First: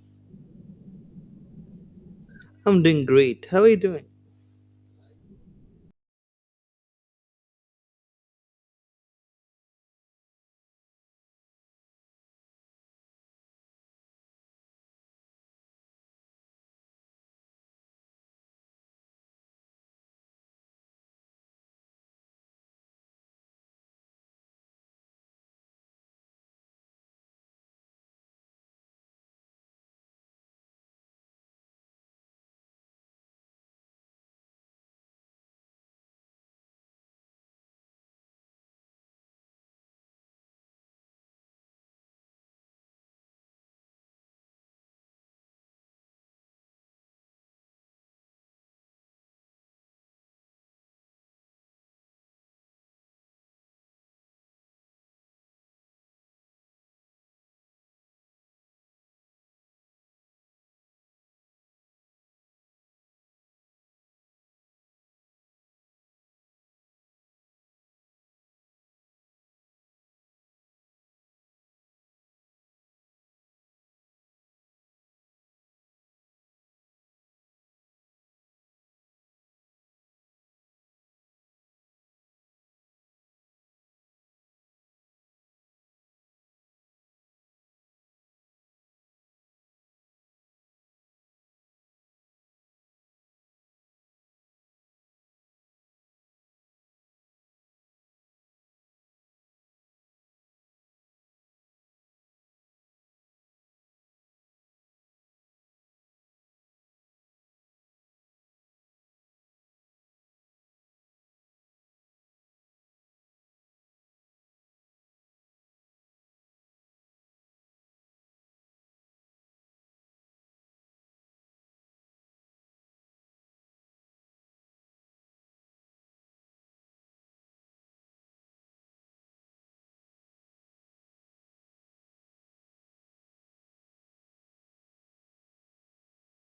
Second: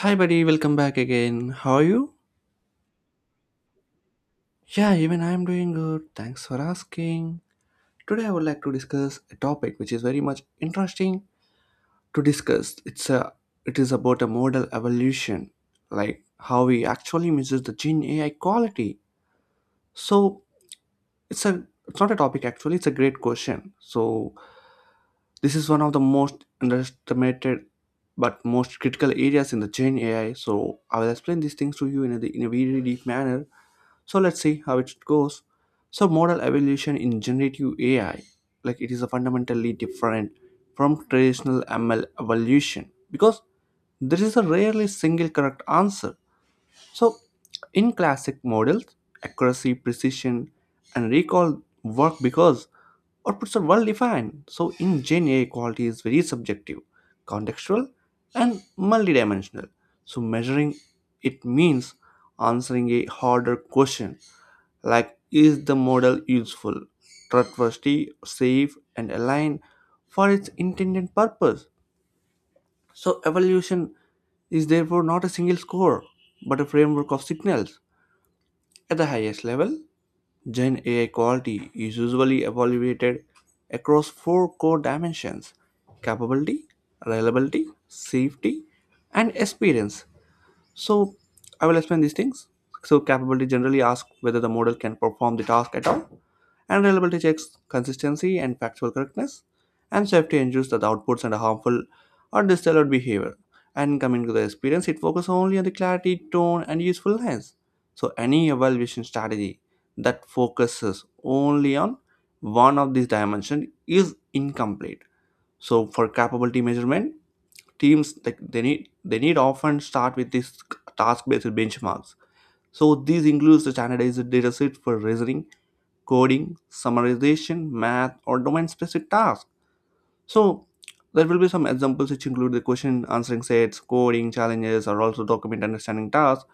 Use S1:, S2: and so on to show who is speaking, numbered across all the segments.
S1: Hi, buddy, welcome back again. How are you?
S2: I'm doing great. How are you doing?
S1: Yeah, even I'm doing good. Thanks for asking. Today, I would like to discuss a topic which is very much interesting to discuss. It's a it is about a modal evolution, like how we actually measure the gene AI quality. So it's a it's not a topic actually. It's a great question. So this is one of the most underestimated but most critical areas in the Gen AI. So I will explain these things to you in a very deep manner. So let's see how it goes. So model evolution in generative AI, like it is a fundamentally different from traditional ML evolution because there is a rarely single correct answer. So in classic models, accuracy, precision, and recall work because outputs are well defined. So in Gen A, quality is very subjective, contextual, and multidimensional. So measuring it means answering a harder question, like is the model useful, trustworthy, safe, and aligned for its intended purpose. So evaluation is therefore not a single score, but a framework of signals at the highest level. Gen AI quality is usually evaluated across four core dimensions: capability, reliability, safety, and experience. So I will explain these things. So capability generally asks whether the model can perform the task at all, and reliability checks consistency and factual correctness, and safety ensures that the outputs and harmful or distilled behavior. And coming to the experience, it focuses only on the clarity, tone, and usefulness. So any evaluation strategy that focuses only on one of these dimensions is incomplete. So for capability measurement, teams like they need often start with these task-based benchmarks. So these includes the standardized dataset for reasoning, coding, summarization, math, or domain-specific tasks. So there will be some examples which include the question answering sets, coding challenges, or also document understanding tasks,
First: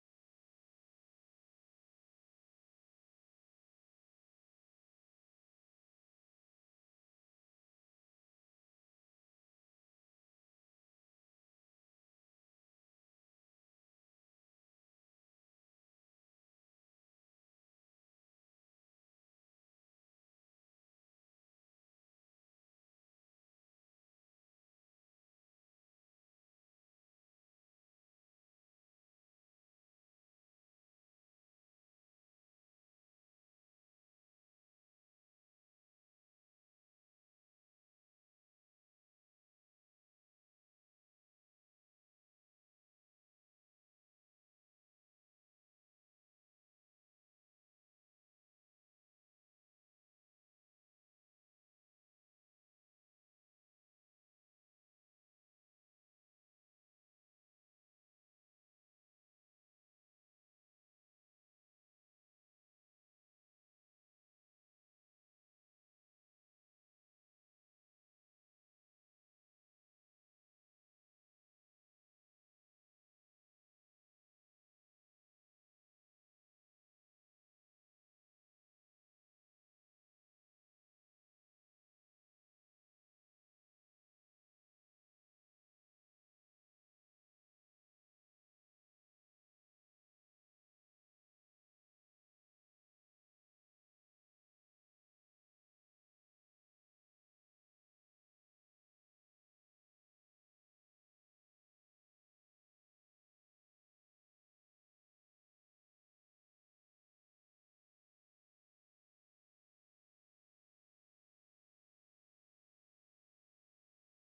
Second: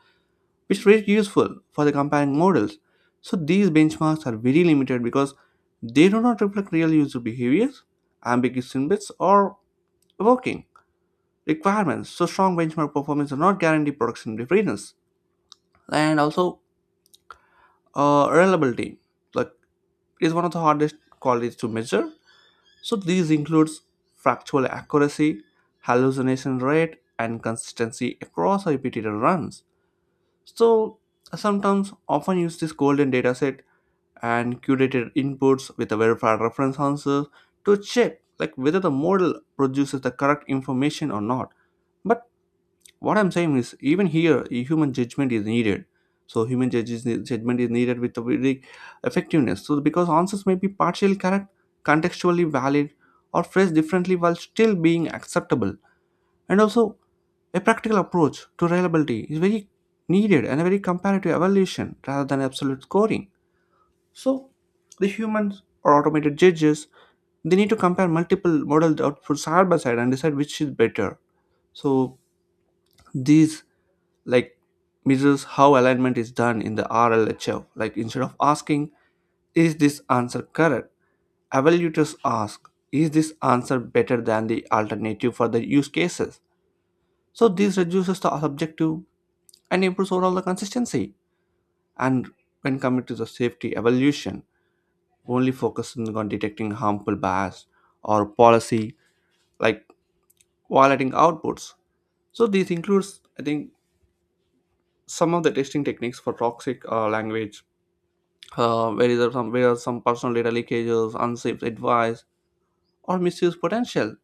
S1: which is very useful for the comparing models. So these benchmarks are very limited because they do not reflect real user behaviors, ambiguous snippets, or working requirements. So strong benchmark performance are not guarantee production readiness and also reliability. Like is one of the hardest qualities to measure. So these includes factual accuracy, hallucination rate, and consistency across repeated runs. So I sometimes often use this golden dataset and curated inputs with a verified reference answer to check like whether the model produces the correct information or not. But what I'm saying is even here a human judgment is needed. So human judges, judgment is needed with a very effectiveness, so because answers may be partially correct, contextually valid, or phrased differently while still being acceptable. And also, a practical approach to reliability is very needed and a very comparative evaluation rather than absolute scoring. So the humans or automated judges, they need to compare multiple model outputs side by side and decide which is better. So these like measures how alignment is done in the RLHF. Like instead of asking, is this answer correct? Evaluators ask, is this answer better than the alternative for the use cases? So this reduces the subjective and improves overall the consistency. And when coming to the safety evaluation, only focusing on detecting harmful bias or policy like violating outputs. So this includes, I think, some of the testing techniques for toxic language, where is there some where are some personal data leakages, unsafe advice, or misuse potential.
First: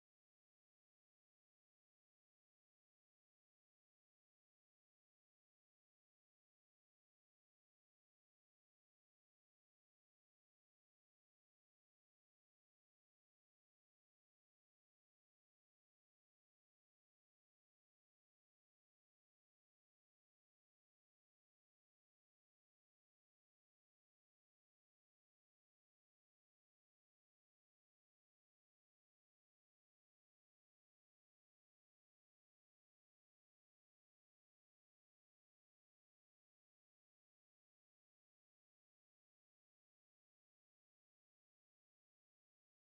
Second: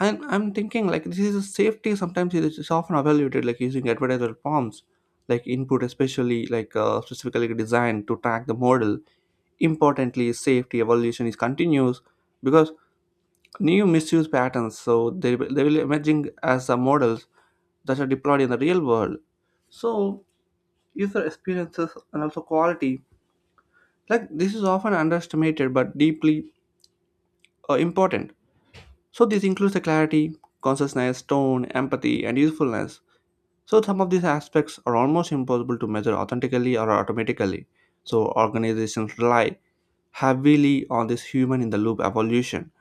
S1: And I'm thinking like this is a safety. Sometimes it's often evaluated like using advertiser prompts, like input especially like specifically designed to track the model. Importantly, safety evaluation is continuous because new misuse patterns, so they will emerging as the models that are deployed in the real world. So user experiences and also quality, like this is often underestimated but deeply important. So this includes the clarity, consciousness, tone, empathy, and usefulness. So some of these aspects are almost impossible to measure authentically or automatically. So organizations rely heavily on this human in the loop evolution,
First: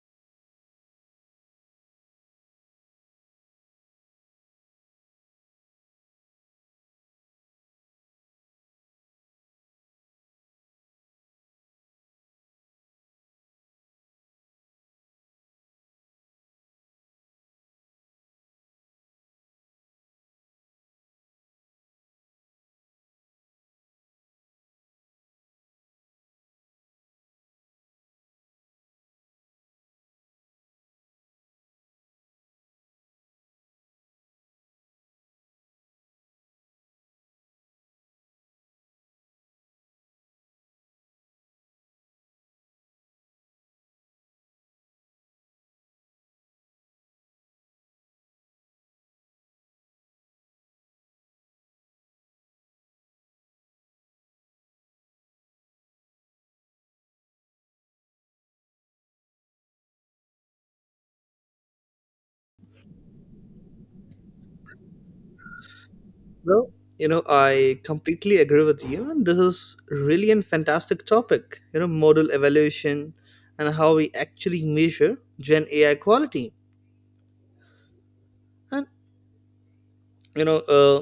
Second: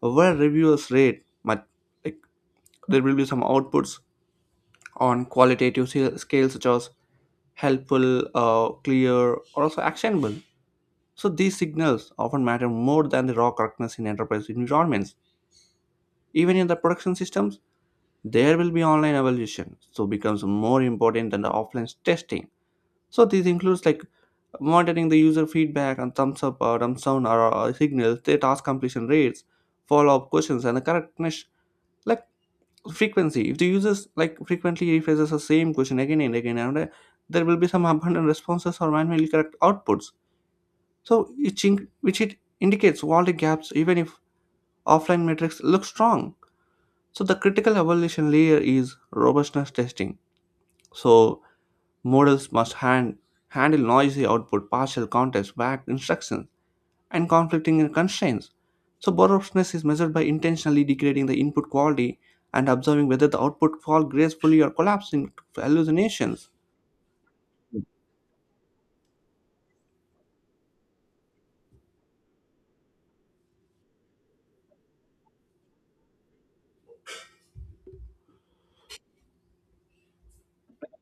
S1: where reviewers rate much, like there will be some outputs on qualitative scale- scales such as helpful, clear, or also actionable. So these signals often matter more than the raw correctness in enterprise environments. Even in the production systems, there will be online evaluation, so becomes more important than the offline testing. So this includes like monitoring the user feedback and thumbs up or thumbs down or signals, their task completion rates, follow-up questions, and the correctness like frequency. If the users like frequently rephrases the same question again and again, and there will be some abundant responses or manually correct outputs. So which it indicates all the gaps even if offline matrix looks strong. So the critical evaluation layer is robustness testing. So models must handle noisy output, partial context, backed instructions, and conflicting constraints. So robustness is measured by intentionally degrading the input quality and observing whether the output falls gracefully or collapsing to hallucinations.
S2: Well, I completely agree with you, and this is really a fantastic topic. Model evaluation and how we actually measure Gen AI quality. And you know, uh,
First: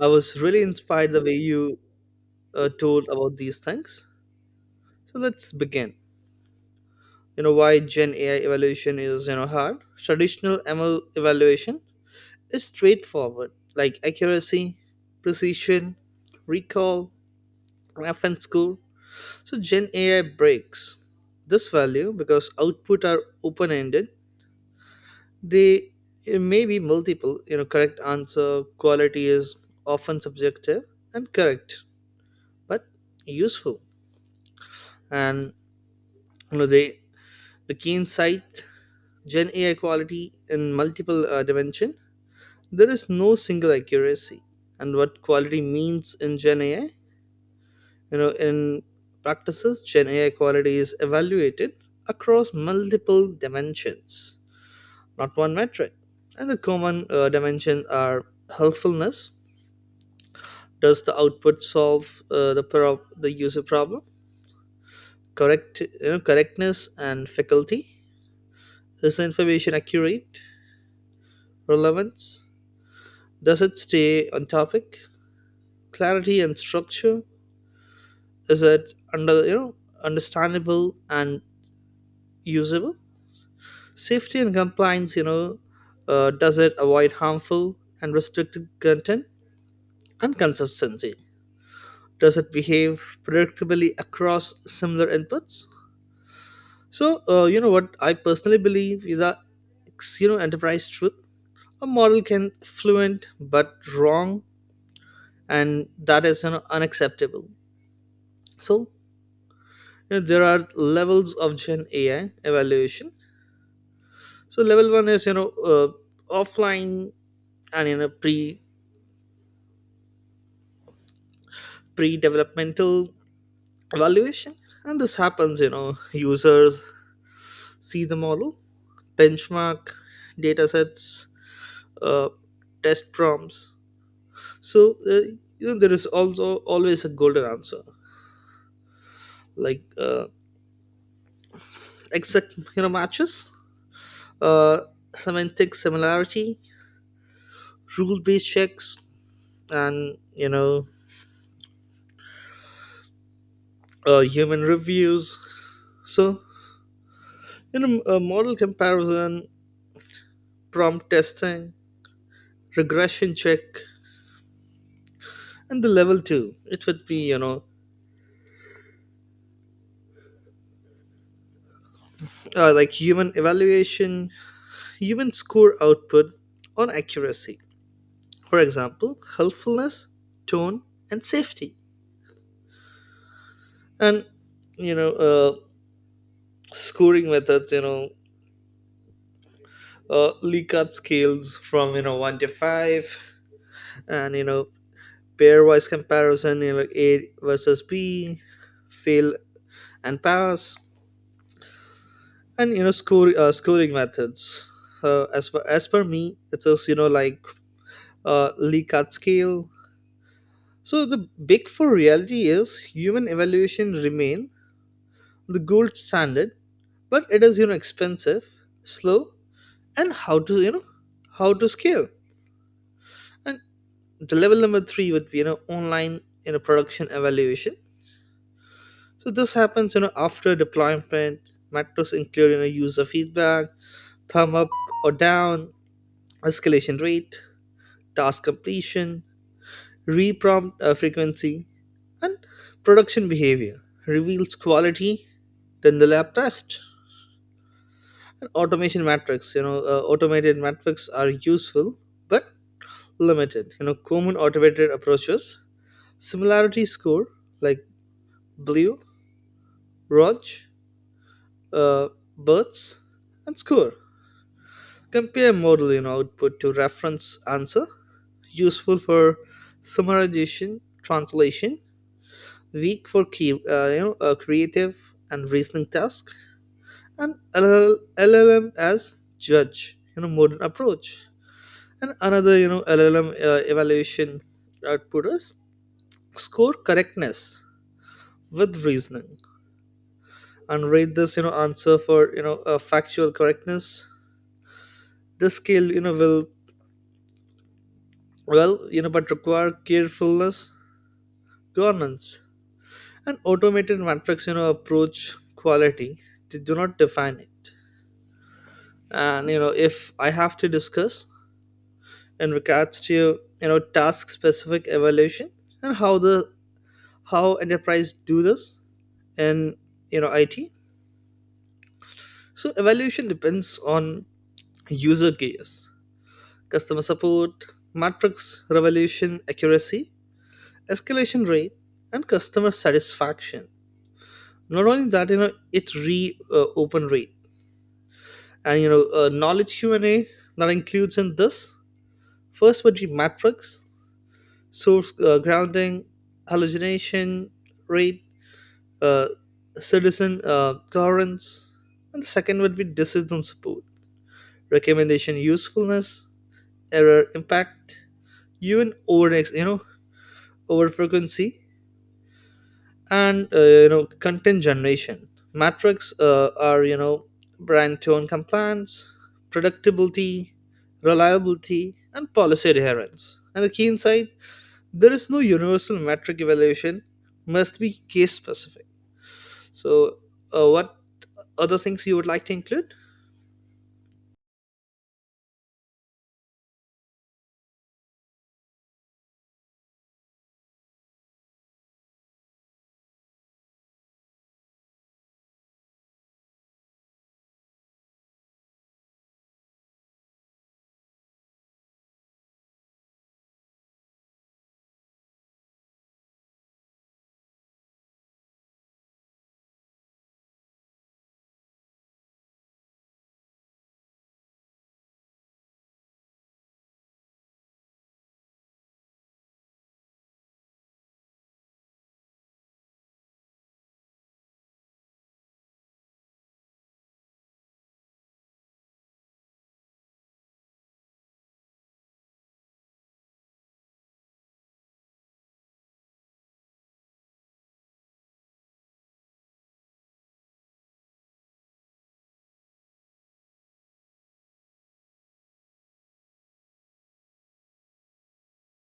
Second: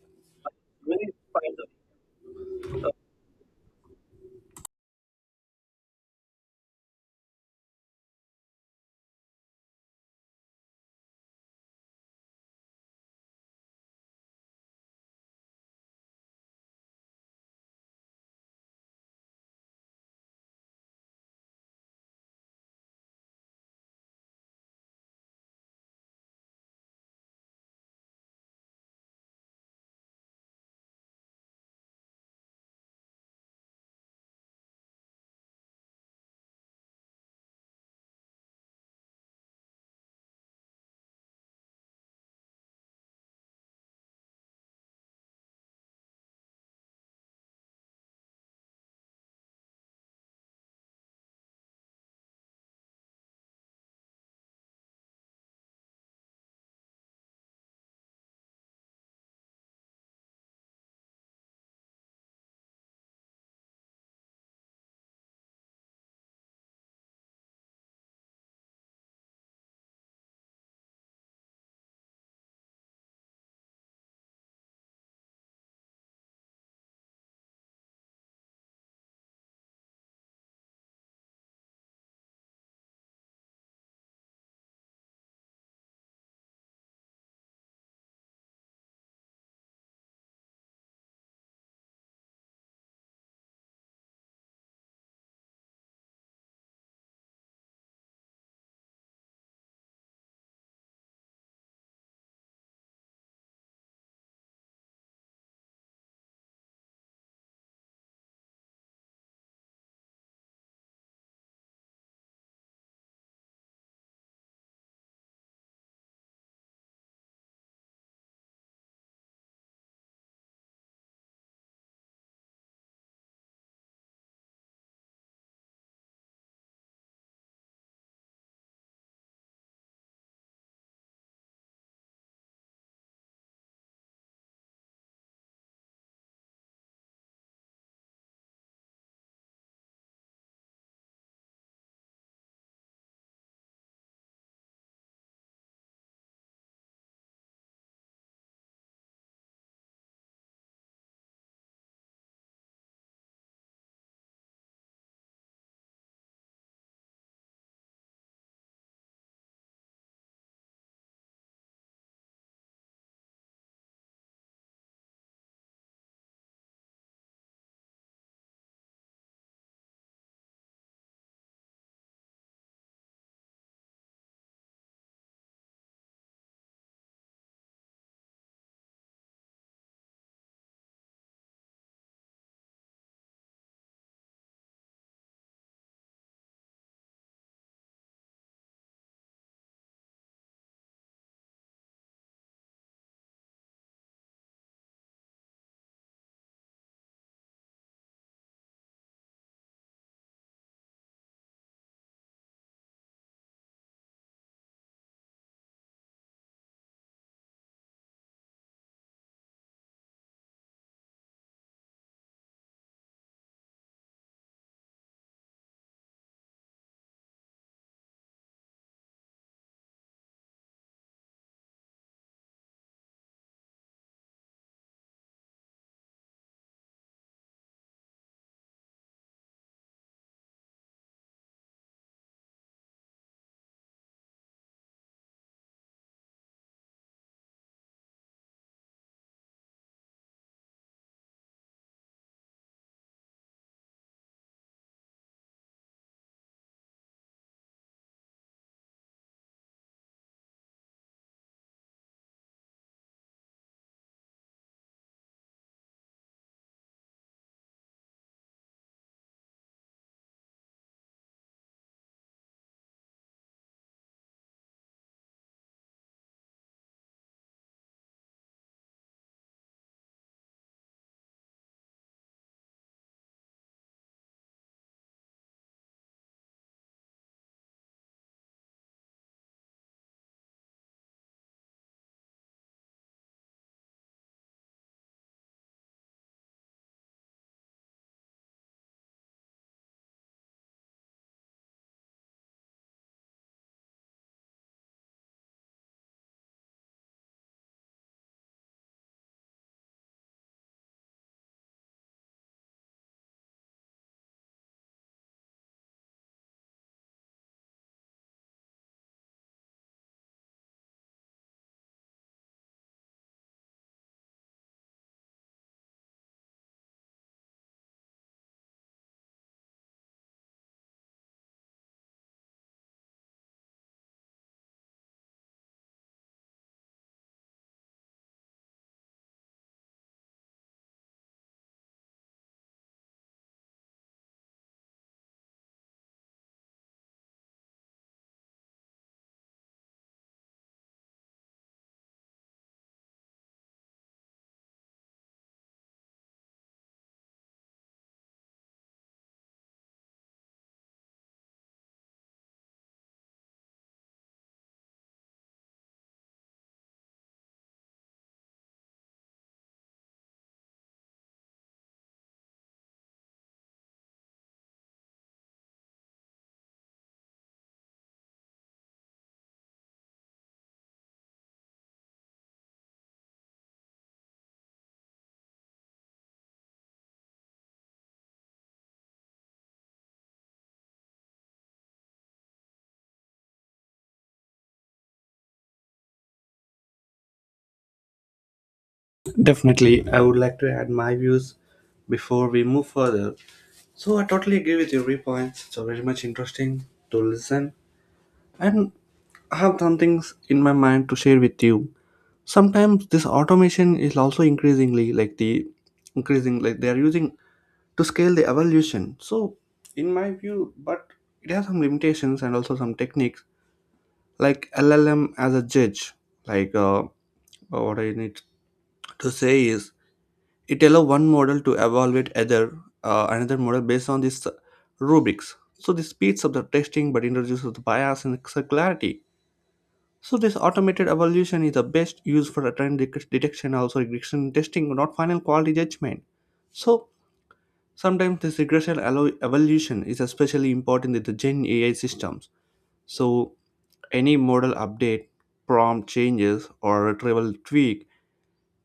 S2: I was really inspired the way you told about these things. So let's begin. Why Gen AI evaluation is hard. Traditional ML evaluation is straightforward, like accuracy, precision, recall, reference score. So Gen AI breaks this value because output are open-ended. They It may be multiple, correct answer, quality is often subjective and correct, but useful. And you know, they the keen sight Gen AI quality in multiple dimension. There is no single accuracy, and what quality means in Gen AI, in practices, Gen AI quality is evaluated across multiple dimensions, not one metric. And the common dimension are helpfulness. Does the output solve the user problem? Correct, correctness and faculty. Is the information accurate? Relevance. Does it stay on topic? Clarity and structure. Is it understandable and usable? Safety and compliance. Does it avoid harmful and restricted content? And consistency, does it behave predictably across similar inputs? So what I personally believe is that enterprise truth, a model can fluent but wrong, and that is, unacceptable. So there are levels of Gen AI evaluation. So level one is, offline and, pre developmental evaluation. And this happens, users see them all, benchmark data sets, uh, test prompts. So there is also always a golden answer, like exact, matches, uh, semantic similarity, rule based checks, and human reviews. So model comparison, prompt testing, regression check. And the level two, it would be, human evaluation. Humans score output on accuracy. For example, helpfulness, tone, and safety. And you know, uh, Scoring methods. Likert scales from, 1 to 5, and, pairwise comparison. You know, A versus B, fail and pass, and, score scoring methods. As per me, it is, Likert scale. So the big four reality is human evaluation remain the gold standard, but it is, expensive, slow, and how to scale. And the level number three would be, online, production evaluation. So this happens, after deployment. Metrics include, user feedback, thumb up or down, escalation rate, task completion, reprompt frequency, and production behavior reveals quality than the lab test. And automation matrix, automated matrix are useful but limited. You know, common automated approaches, similarity score like Blue, Rog, uh, Birds, and Score. Compare model, output to reference answer, useful for summarization, translation, weak for key, creative and reasoning tasks, and LL LLM as judge, modern approach. And another, LLM evaluation output is score correctness with reasoning and rate this, answer for, factual correctness. This skill, well, but require carefulness, governance, and automated metrics, approach quality. They do not define it. And if I have to discuss in regards to task specific evaluation and how enterprise do this in, it. So evaluation depends on user gears, customer support, matrix revolution accuracy, escalation rate, and customer satisfaction. Not only that, it re open rate, and knowledge Q&A, that includes in this. First would be matrix source grounding, hallucination rate, uh, citizen currents. And the second would be decision support, recommendation usefulness, error impact, even over, over frequency, and, content generation. Metrics are brand tone compliance, predictability, reliability, and policy adherence. And the key insight, there is no universal metric, evaluation must be case specific. So what other things you would like to include?
S1: Definitely, I would like to add my views before we move further. So I totally agree with your points. It's very much interesting to listen. And I have some things in my mind to share with you. Sometimes this automation is also increasingly like the increasing like they are using to scale the evolution. So in my view, but it has some limitations and also some techniques like LLM as a judge. Like uh, uh, what I need to say is it allows one model to evaluate other another model based on this rubrics. So this speeds up the testing but introduces the bias and circularity. So this automated evaluation is the best used for a detection, also regression testing, not final quality judgment. So sometimes this evaluation is especially important in the Gen AI systems. So any model update, prompt changes, or retrieval tweak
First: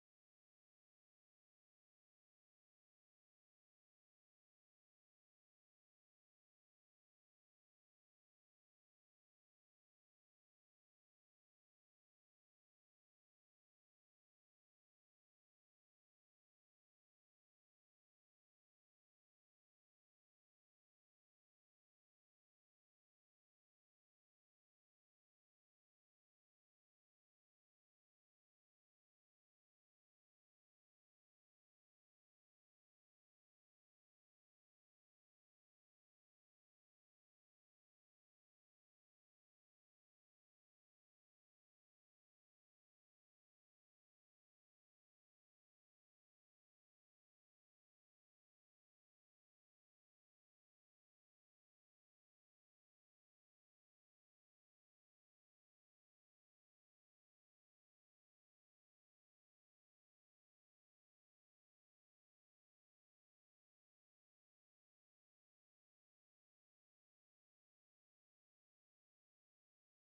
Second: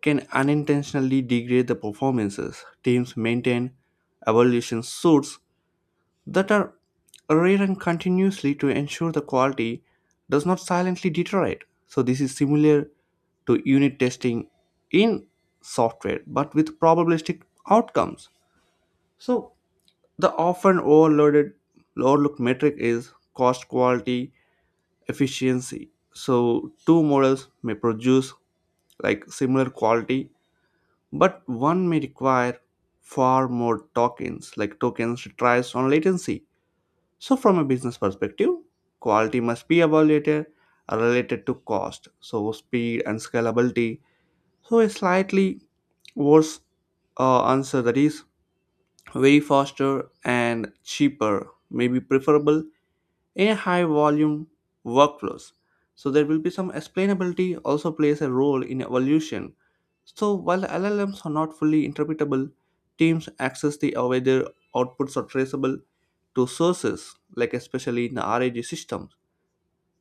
S1: can unintentionally degrade the performances. Teams maintain evaluation suits that are rewritten continuously to ensure the quality does not silently deteriorate. So this is similar to unit testing in software but with probabilistic outcomes. So the often overloaded overlooked metric is cost quality efficiency. So two models may produce like similar quality but one may require far more tokens, like tokens tries on latency. So from a business perspective, quality must be evaluated related to cost, so speed and scalability. So a slightly worse answer that is very faster and cheaper may be preferable in high volume workflows. So there will be some explainability also plays a role in evolution. So while the LLMs are not fully interpretable, teams access the whether outputs are traceable to sources, like especially in the RAG systems,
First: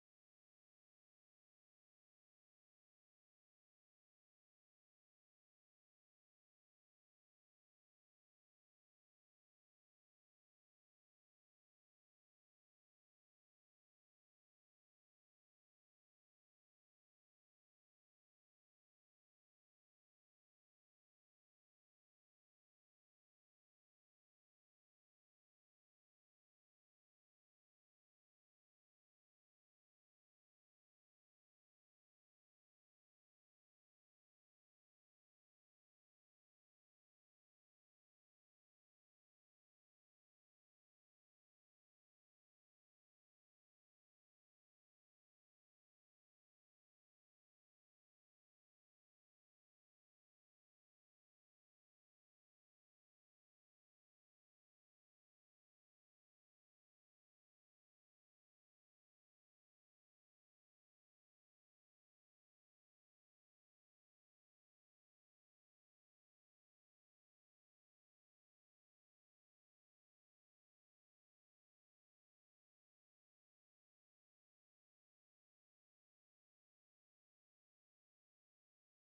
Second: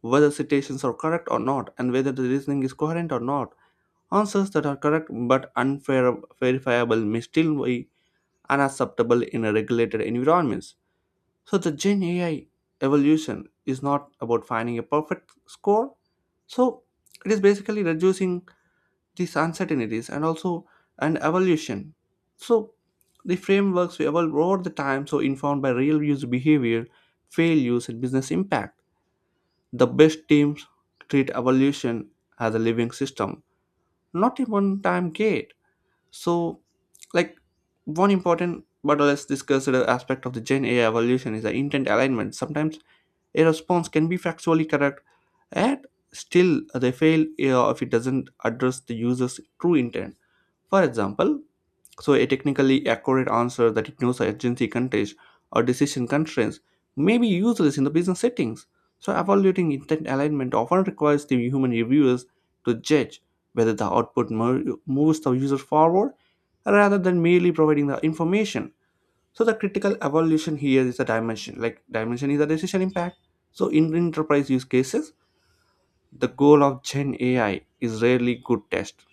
S1: whether citations are correct or not, and whether the reasoning is coherent or not. Answers that are correct but unverifiable may still be unacceptable in a regulated environments. So the Gen AI evolution is not about finding a perfect score. So it is basically reducing these uncertainties and also an evolution. So the frameworks we evolve over the time, so informed by real user behavior, failures, and business impact. The best teams treat evolution as a living system, not a one-time gate. So, like one important but less discussed aspect of the Gen AI evolution is the intent alignment. Sometimes a response can be factually correct, yet still they fail if it doesn't address the user's true intent. For example, so a technically accurate answer that ignores agency context or decision constraints may be useless in the business settings. So evaluating intent alignment often requires the human reviewers to judge whether the moves the user forward rather than merely providing the information. So the critical evaluation here is the dimension is the decision impact. So in enterprise use cases, the goal of Gen AI is rarely good test.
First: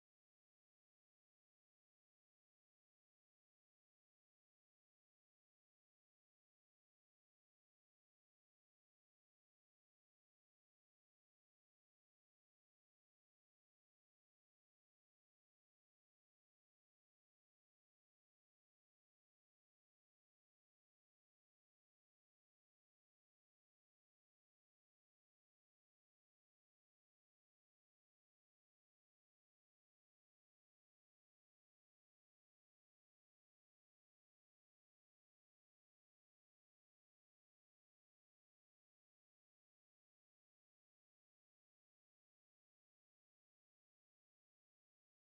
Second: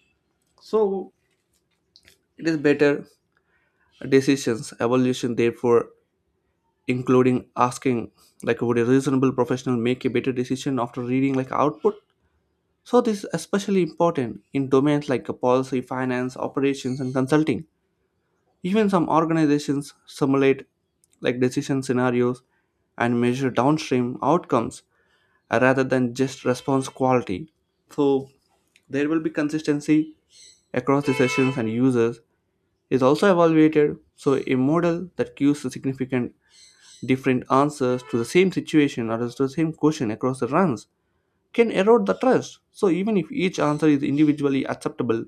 S1: So it is better decisions evaluation therefore including asking like would a reasonable professional make a better decision after reading like output. So this is especially important in domains like policy finance operations and consulting. Even some organizations simulate like decision scenarios and measure downstream outcomes rather than just response quality. So there will be consistency across the sessions and users is also evaluated. So a model that gives a significant different answers to the same situation or to the same question across the runs can erode the trust. So even if each answer is individually acceptable,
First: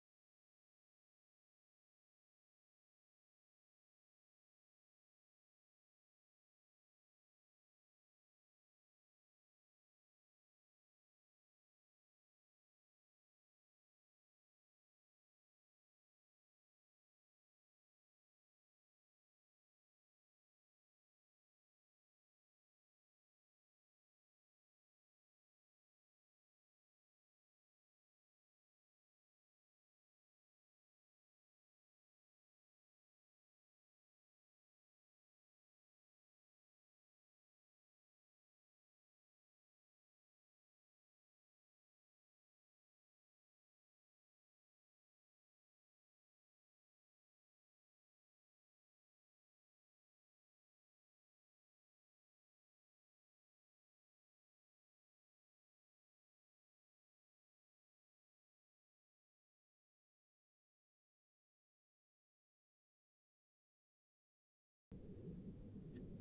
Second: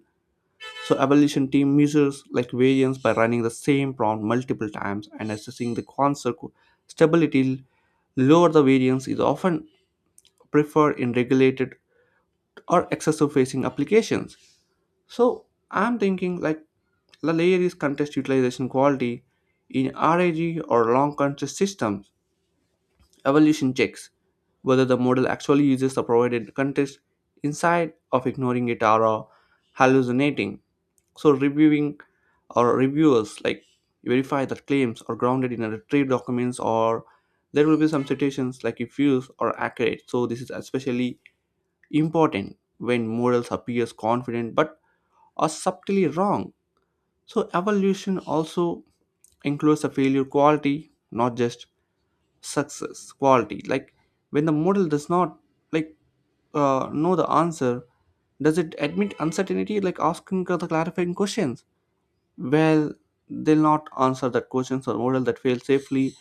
S1: so evaluation team measures like variance by running the same prompt multiple times and assessing the concept stability. Lower the variance is often preferred in regulated or excessive facing applications. So I'm thinking like the layer is contest utilization quality in RAG or long contest systems. Evaluation checks whether the model actually uses the provided context inside of ignoring it or hallucinating. So reviewing or reviewers like verify that claims are grounded in retrieved documents or there will be some citations like if views are accurate. So this is especially important when models appears confident but are subtly wrong. So evolution also includes the failure quality, not just success quality, when the model does not like know the answer, does it admit uncertainty, like asking the clarifying questions, well, they'll not answer that questions, or model that fail safely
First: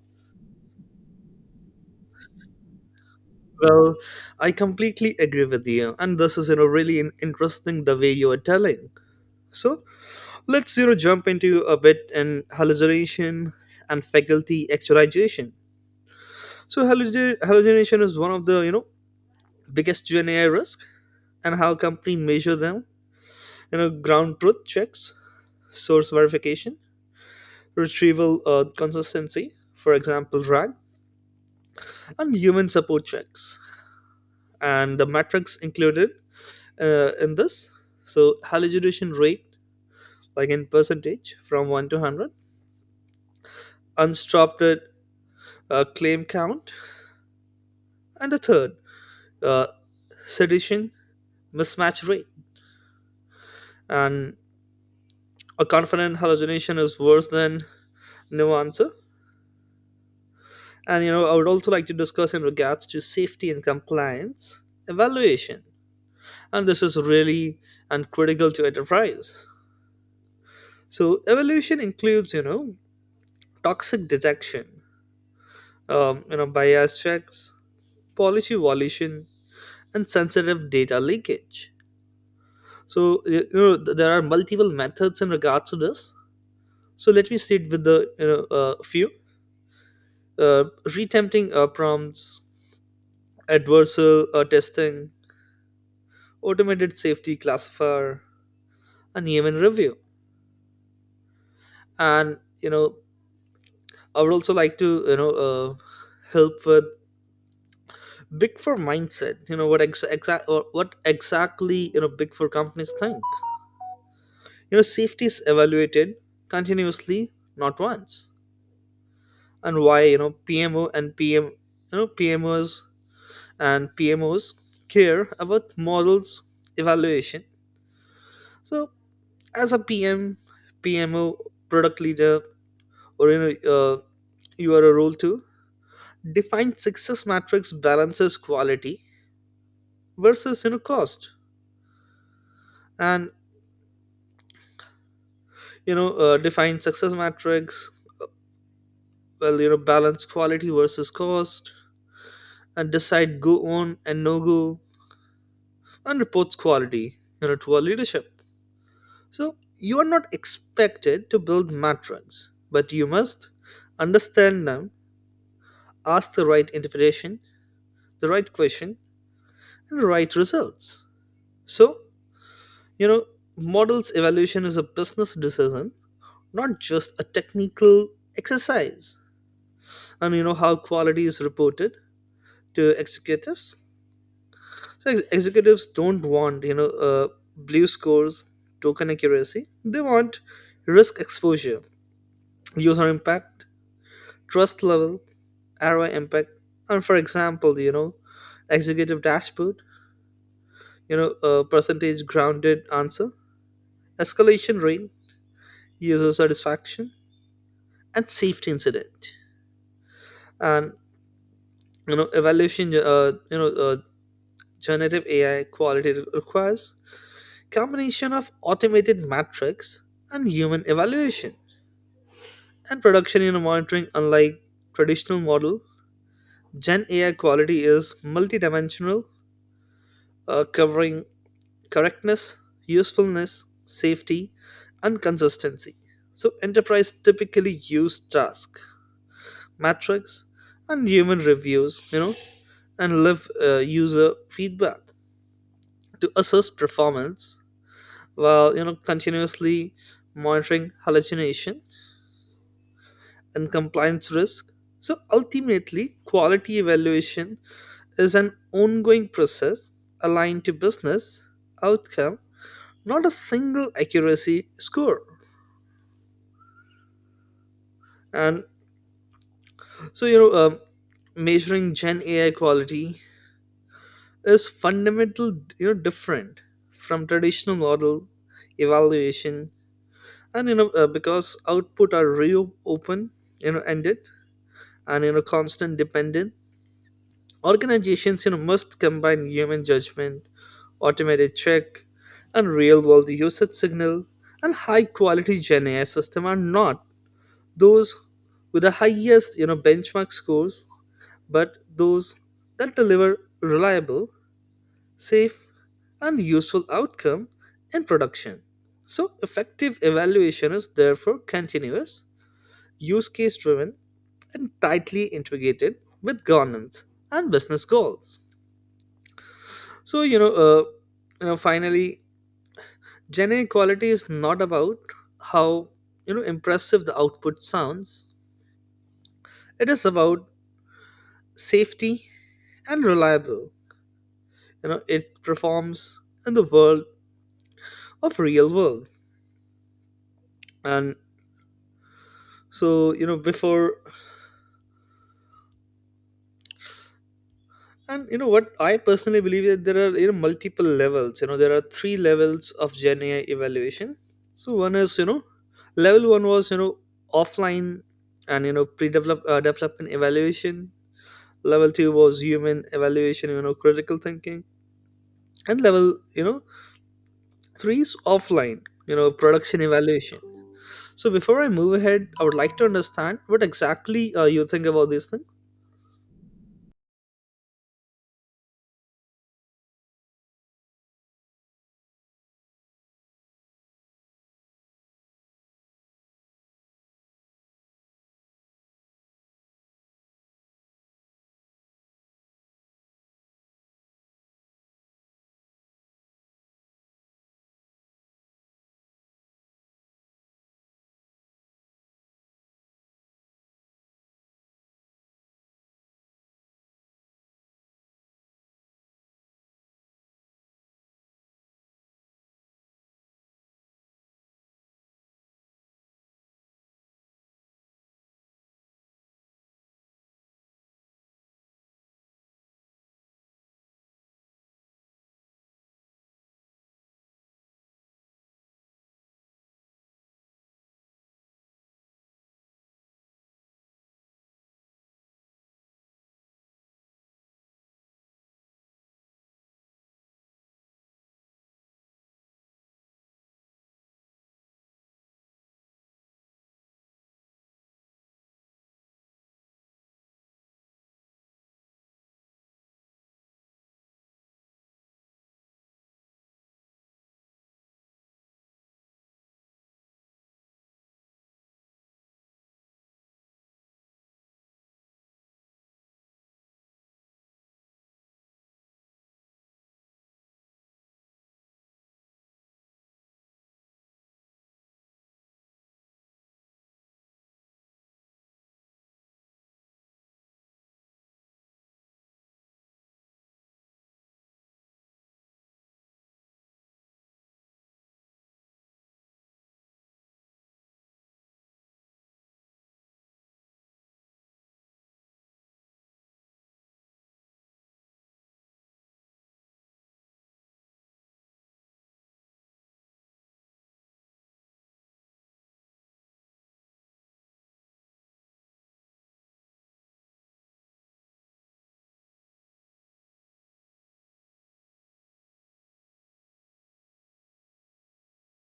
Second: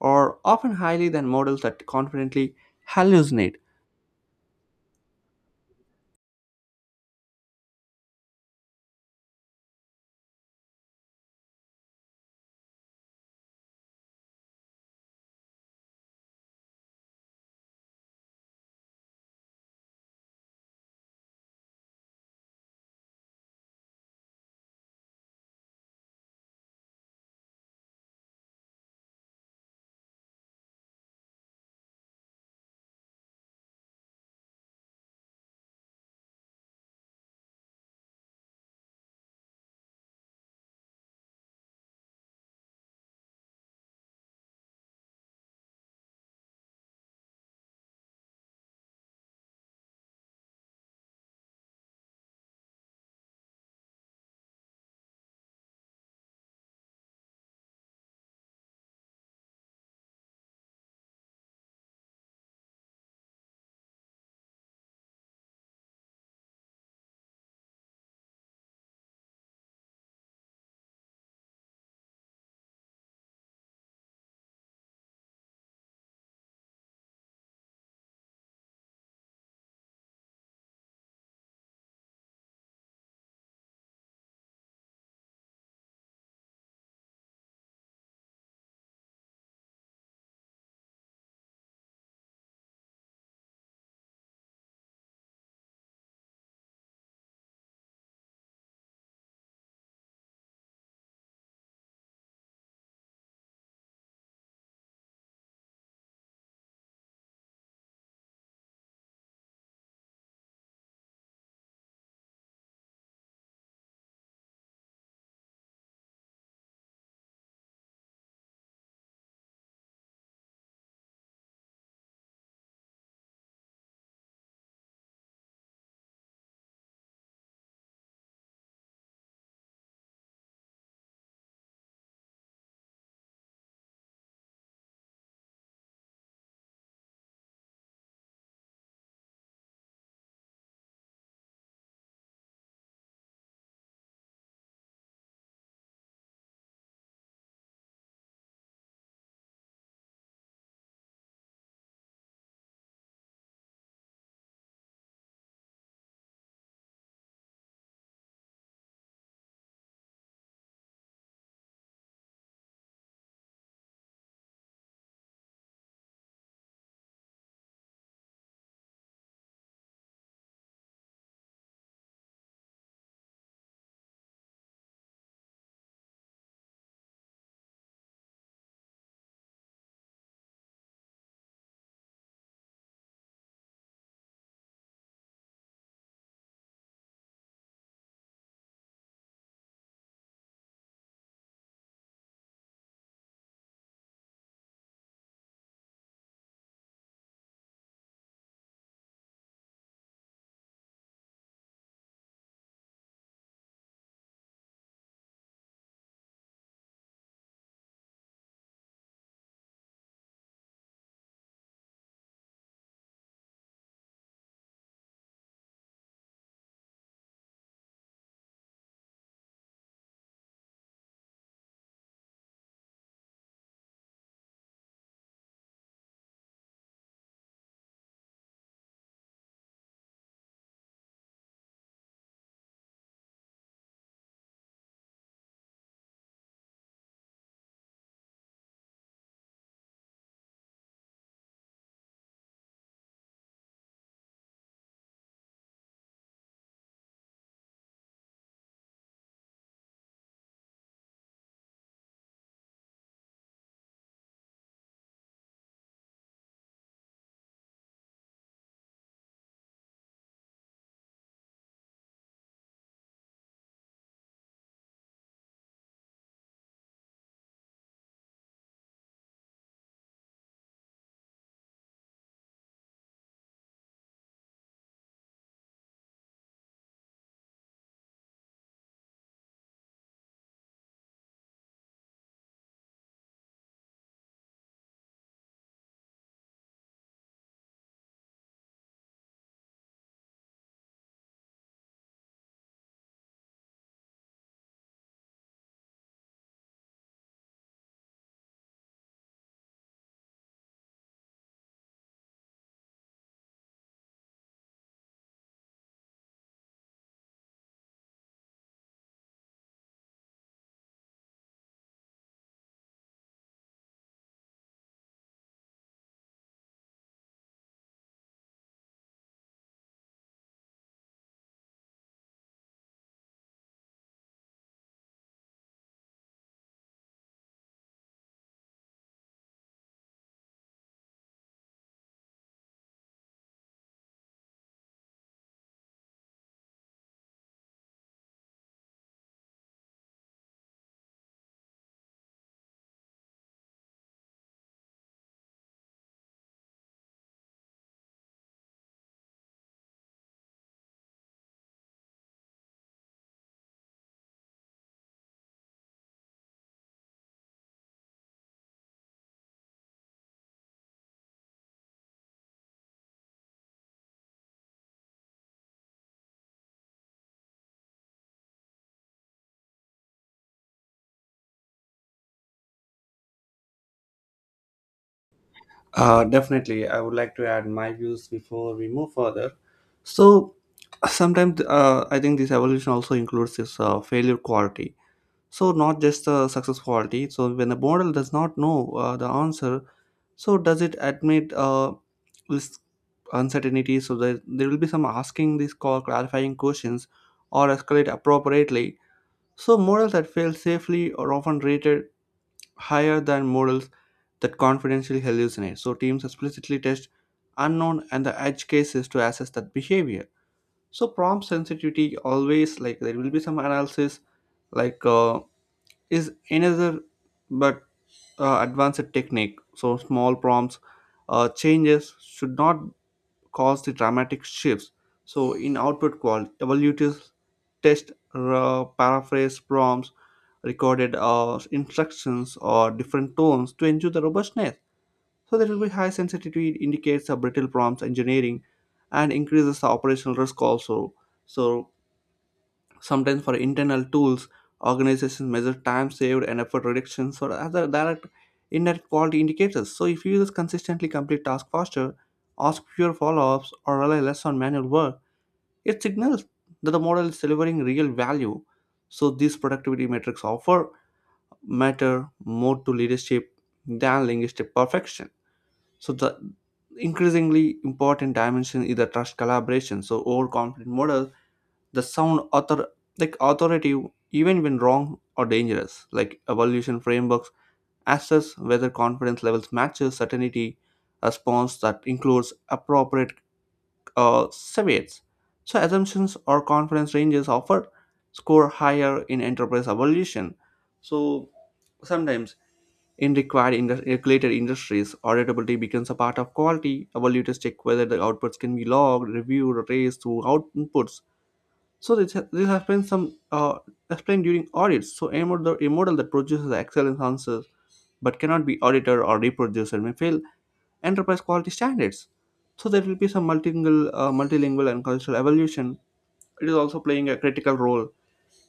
S1: or often highly than models that confidently hallucinate.
S2: Well, I completely agree with you, and this is, really interesting the way you are telling. So let's, jump into a bit in hallucination and faculty actualization. So hallucination is one of the, biggest GNI risk. And how company measure them, ground truth checks, source verification, retrieval consistency, for example, RAG, and human support checks. And the metrics included in this, so hallucination rate, like in percentage from 1 to 100, unstopped claim count, and the third, uh, sedition mismatch rate. And a confident hallucination is worse than no answer. And, I would also like to discuss in regards to safety and compliance evaluation. And this is really and critical to enterprise. So evaluation includes, toxic detection, bias checks, policy violation, and sensitive data leakage. So there are multiple methods in regards to this. So let me start with the, few uh, retempting prompts, adversarial testing, automated safety classifier, and human review. And, I would also like to, help with big four mindset. You know what ex- exact or what exactly, big four companies think. You know safety is evaluated continuously, not once. And why, PMO and PM you know PMOs and PMOs care about models evaluation. So as a PM, PMO, product leader, or, you are a role to define success matrix, balances quality versus, cost. And, define success metrics. Well, balance quality versus cost, and decide go on and no go, and reports quality, to our leadership. So you are not expected to build metrics, but you must understand them, ask the right interpretation, the right question, and the right results. So, you know models evaluation is a business decision, not just a technical exercise. And, how quality is reported to executives. So executives don't want, blue scores, token accuracy. They want risk exposure, user impact, trust level, ROI impact. And for example, executive dashboard, percentage grounded answer, escalation rate, user satisfaction, and safety incident. And, evaluation, generative AI quality requires combination of automated metrics and human evaluation and production in monitoring. Unlike traditional model, Gen AI quality is multidimensional, covering correctness, usefulness, safety, and consistency. So enterprise typically use task metrics and human reviews, and live user feedback to assess performance, while, continuously monitoring hallucination and compliance risk. So ultimately, quality evaluation is an ongoing process aligned to business outcome, not a single accuracy score. And so, measuring Gen AI quality is fundamental, different from traditional model evaluation. Because output are real, open, ended, and, constant dependent, organizations, must combine human judgment, automated check, and real world usage signal. And high quality Gen AI system are not those with the highest, benchmark scores, but those that deliver reliable, safe, and useful outcome in production. So effective evaluation is therefore continuous, use case driven, and tightly integrated with governance and business goals. So, finally, gender equality is not about how, impressive the output sounds. It is about safety and reliable. You know, it performs in the world of real world. And so, before, and you know what I personally believe that there are, multiple levels. You know, there are 3 levels of Gen AI evaluation. So one is, level one was, offline and, pre-develop development evaluation. Level two was human evaluation, critical thinking. And level, three is offline, production evaluation. So before I move ahead, I would like to understand what exactly, you think about these things.
S1: Definitely I would like to add my views before we move further. So sometimes, I think this evolution also includes this failure quality, so not just the success quality. So when the model does not know the answer, so does it admit this uncertainty, so there will be some asking these call clarifying questions or escalate appropriately. So models that fail safely are often rated higher than models that confidentially hallucinate. So teams explicitly test unknown and the edge cases to assess that behavior. So prompt sensitivity, always, like there will be some analysis, like uh, is another, but advanced technique. So small prompts changes should not cause the dramatic shifts. So in output quality, evaluative test paraphrase prompts, recorded instructions, or different tones to ensure the robustness. So there will be high sensitivity indicates a brittle prompts engineering and increases the operational risk also. So sometimes for internal tools, organizations measure time saved and effort reductions or other direct indirect quality indicators. So if users consistently complete tasks faster, ask fewer follow-ups, or rely less on manual work, it signals that the model is delivering real value. So these productivity metrics offer matter more to leadership than linguistic perfection. So the increasingly important dimension is the trust collaboration. So overconfident models the sound author, like authoritative, even when wrong or dangerous, like evaluation frameworks assess whether confidence levels matches certainty. Response that includes appropriate uh, caveats, so assumptions or confidence ranges offer score higher in enterprise evaluation. So sometimes in regulated industries, auditability becomes a part of quality. Evaluators check whether the outputs can be logged, reviewed, or raised through outputs, so this has been some explained during audits. So a model that produces excellent answers but cannot be audited or reproduced may fail enterprise quality standards. So there will be some multilingual and cultural evolution. It is also playing a critical role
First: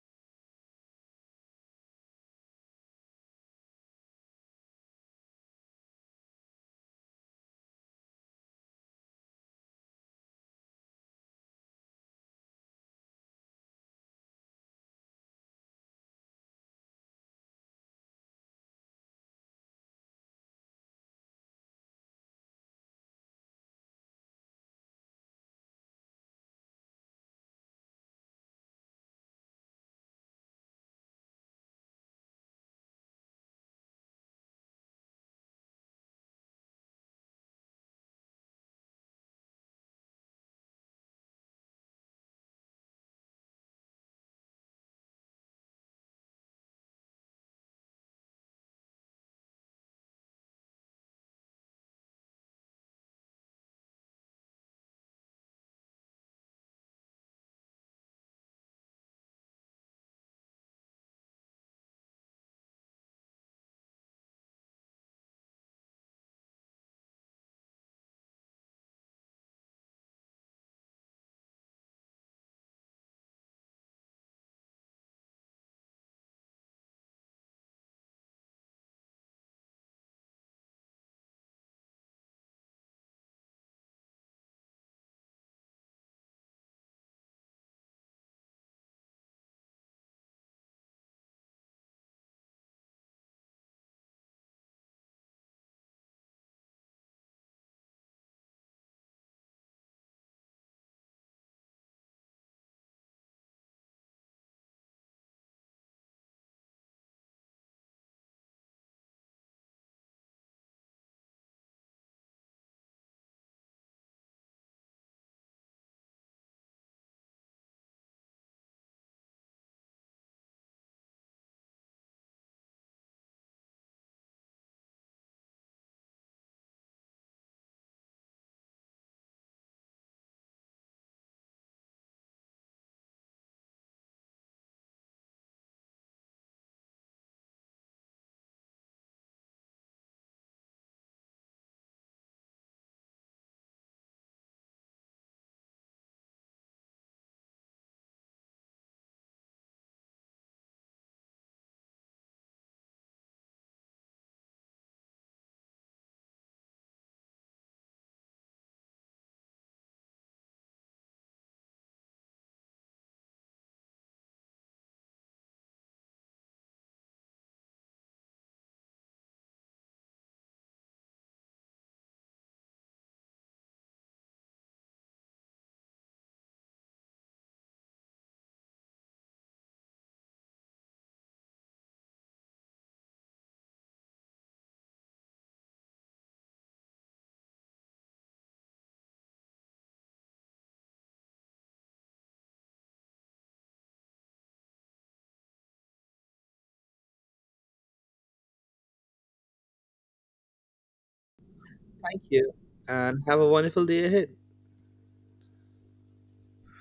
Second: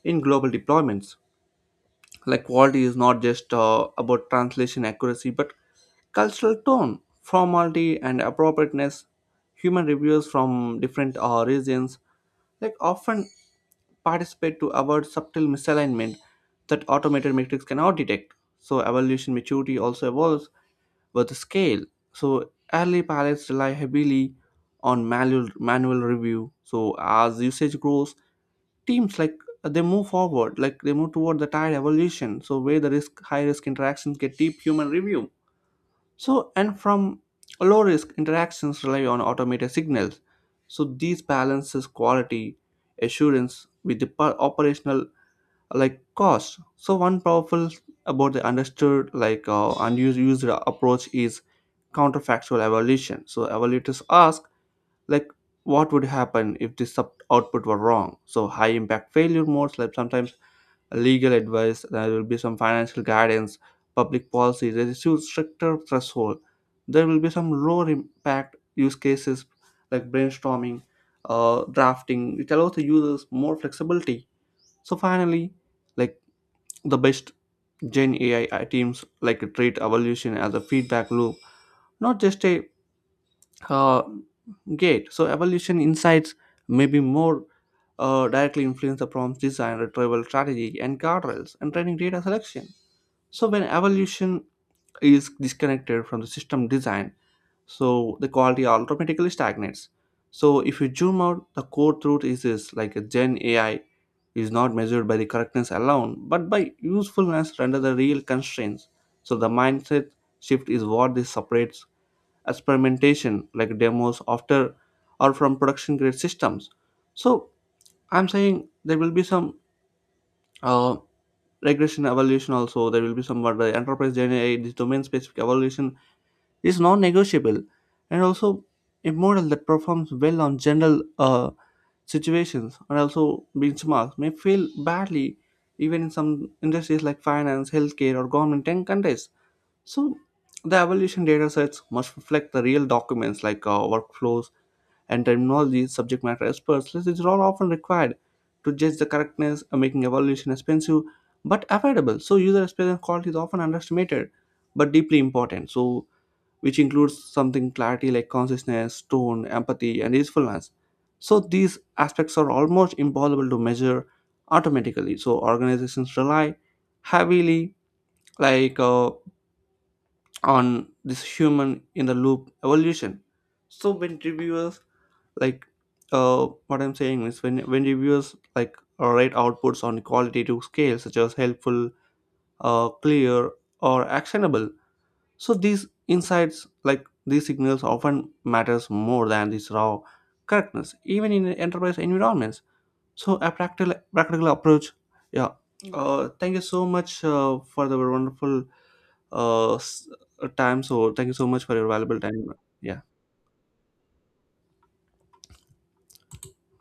S1: in global deployments. Like quality is not just about translation accuracy, but cultural tone, formality, and appropriateness. Human reviewers from different regions like often participate to avoid subtle misalignment that automated metrics cannot detect. So evaluation maturity also evolves with the scale. So early pilots rely heavily on manual review. So as usage grows, teams like they move forward, like they move toward the tide evolution. So where the risk, high risk interactions get deep human review. So and from low risk interactions rely on automated signals. So these balances quality assurance with the operational like cost. So one powerful, about the understood, like unused used approach is counterfactual evaluation. So evaluators ask like, what would happen if this output were wrong. So high impact failure modes, like sometimes legal advice, there will be some financial guidance, public policy, there is huge stricter threshold. There will be some lower impact use cases like brainstorming, drafting, which allows the users more flexibility. So finally, like the best Gen AI teams like treat evolution as a feedback loop, not just a uh, gate. So evolution insights may be more directly influence the prompt design, retrieval strategy, and guardrails, and training data selection. So when evolution is disconnected from the system design, so the quality automatically stagnates. So if you zoom out, the core truth is this, like a Gen AI is not measured by the correctness alone, but by usefulness under the real constraints. So the mindset shift is what this separates experimentation like demos after, or from production grade systems. So I'm saying there will be some uh, regression evolution also. There will be some what the enterprise Gen AI, this domain specific evolution is non-negotiable, and also a model that performs well on general situations and also benchmarks may fail badly even in some industries like finance, healthcare, or government and countries. So the evaluation data sets must reflect the real documents, like workflows and terminology. Subject matter experts which are all often required to judge the correctness and making evaluation expensive but affordable. So user experience quality is often underestimated but deeply important, so which includes something clarity, like consciousness, tone, empathy, and usefulness. So these aspects are almost impossible to measure automatically. So organizations rely heavily, like uh, on this human in the loop evolution. So when reviewers like, what I'm saying is when reviewers write outputs on qualitative scale such as helpful, clear, or actionable, so these insights, like these signals, often matters more than this raw correctness, even in enterprise environments. So a practical approach. Yeah. Thank you so much for the wonderful uh, s- time. So thank you so much for your valuable
S2: Thank
S1: time.
S2: you,
S1: Yeah.
S2: and have a wonderful day ahead.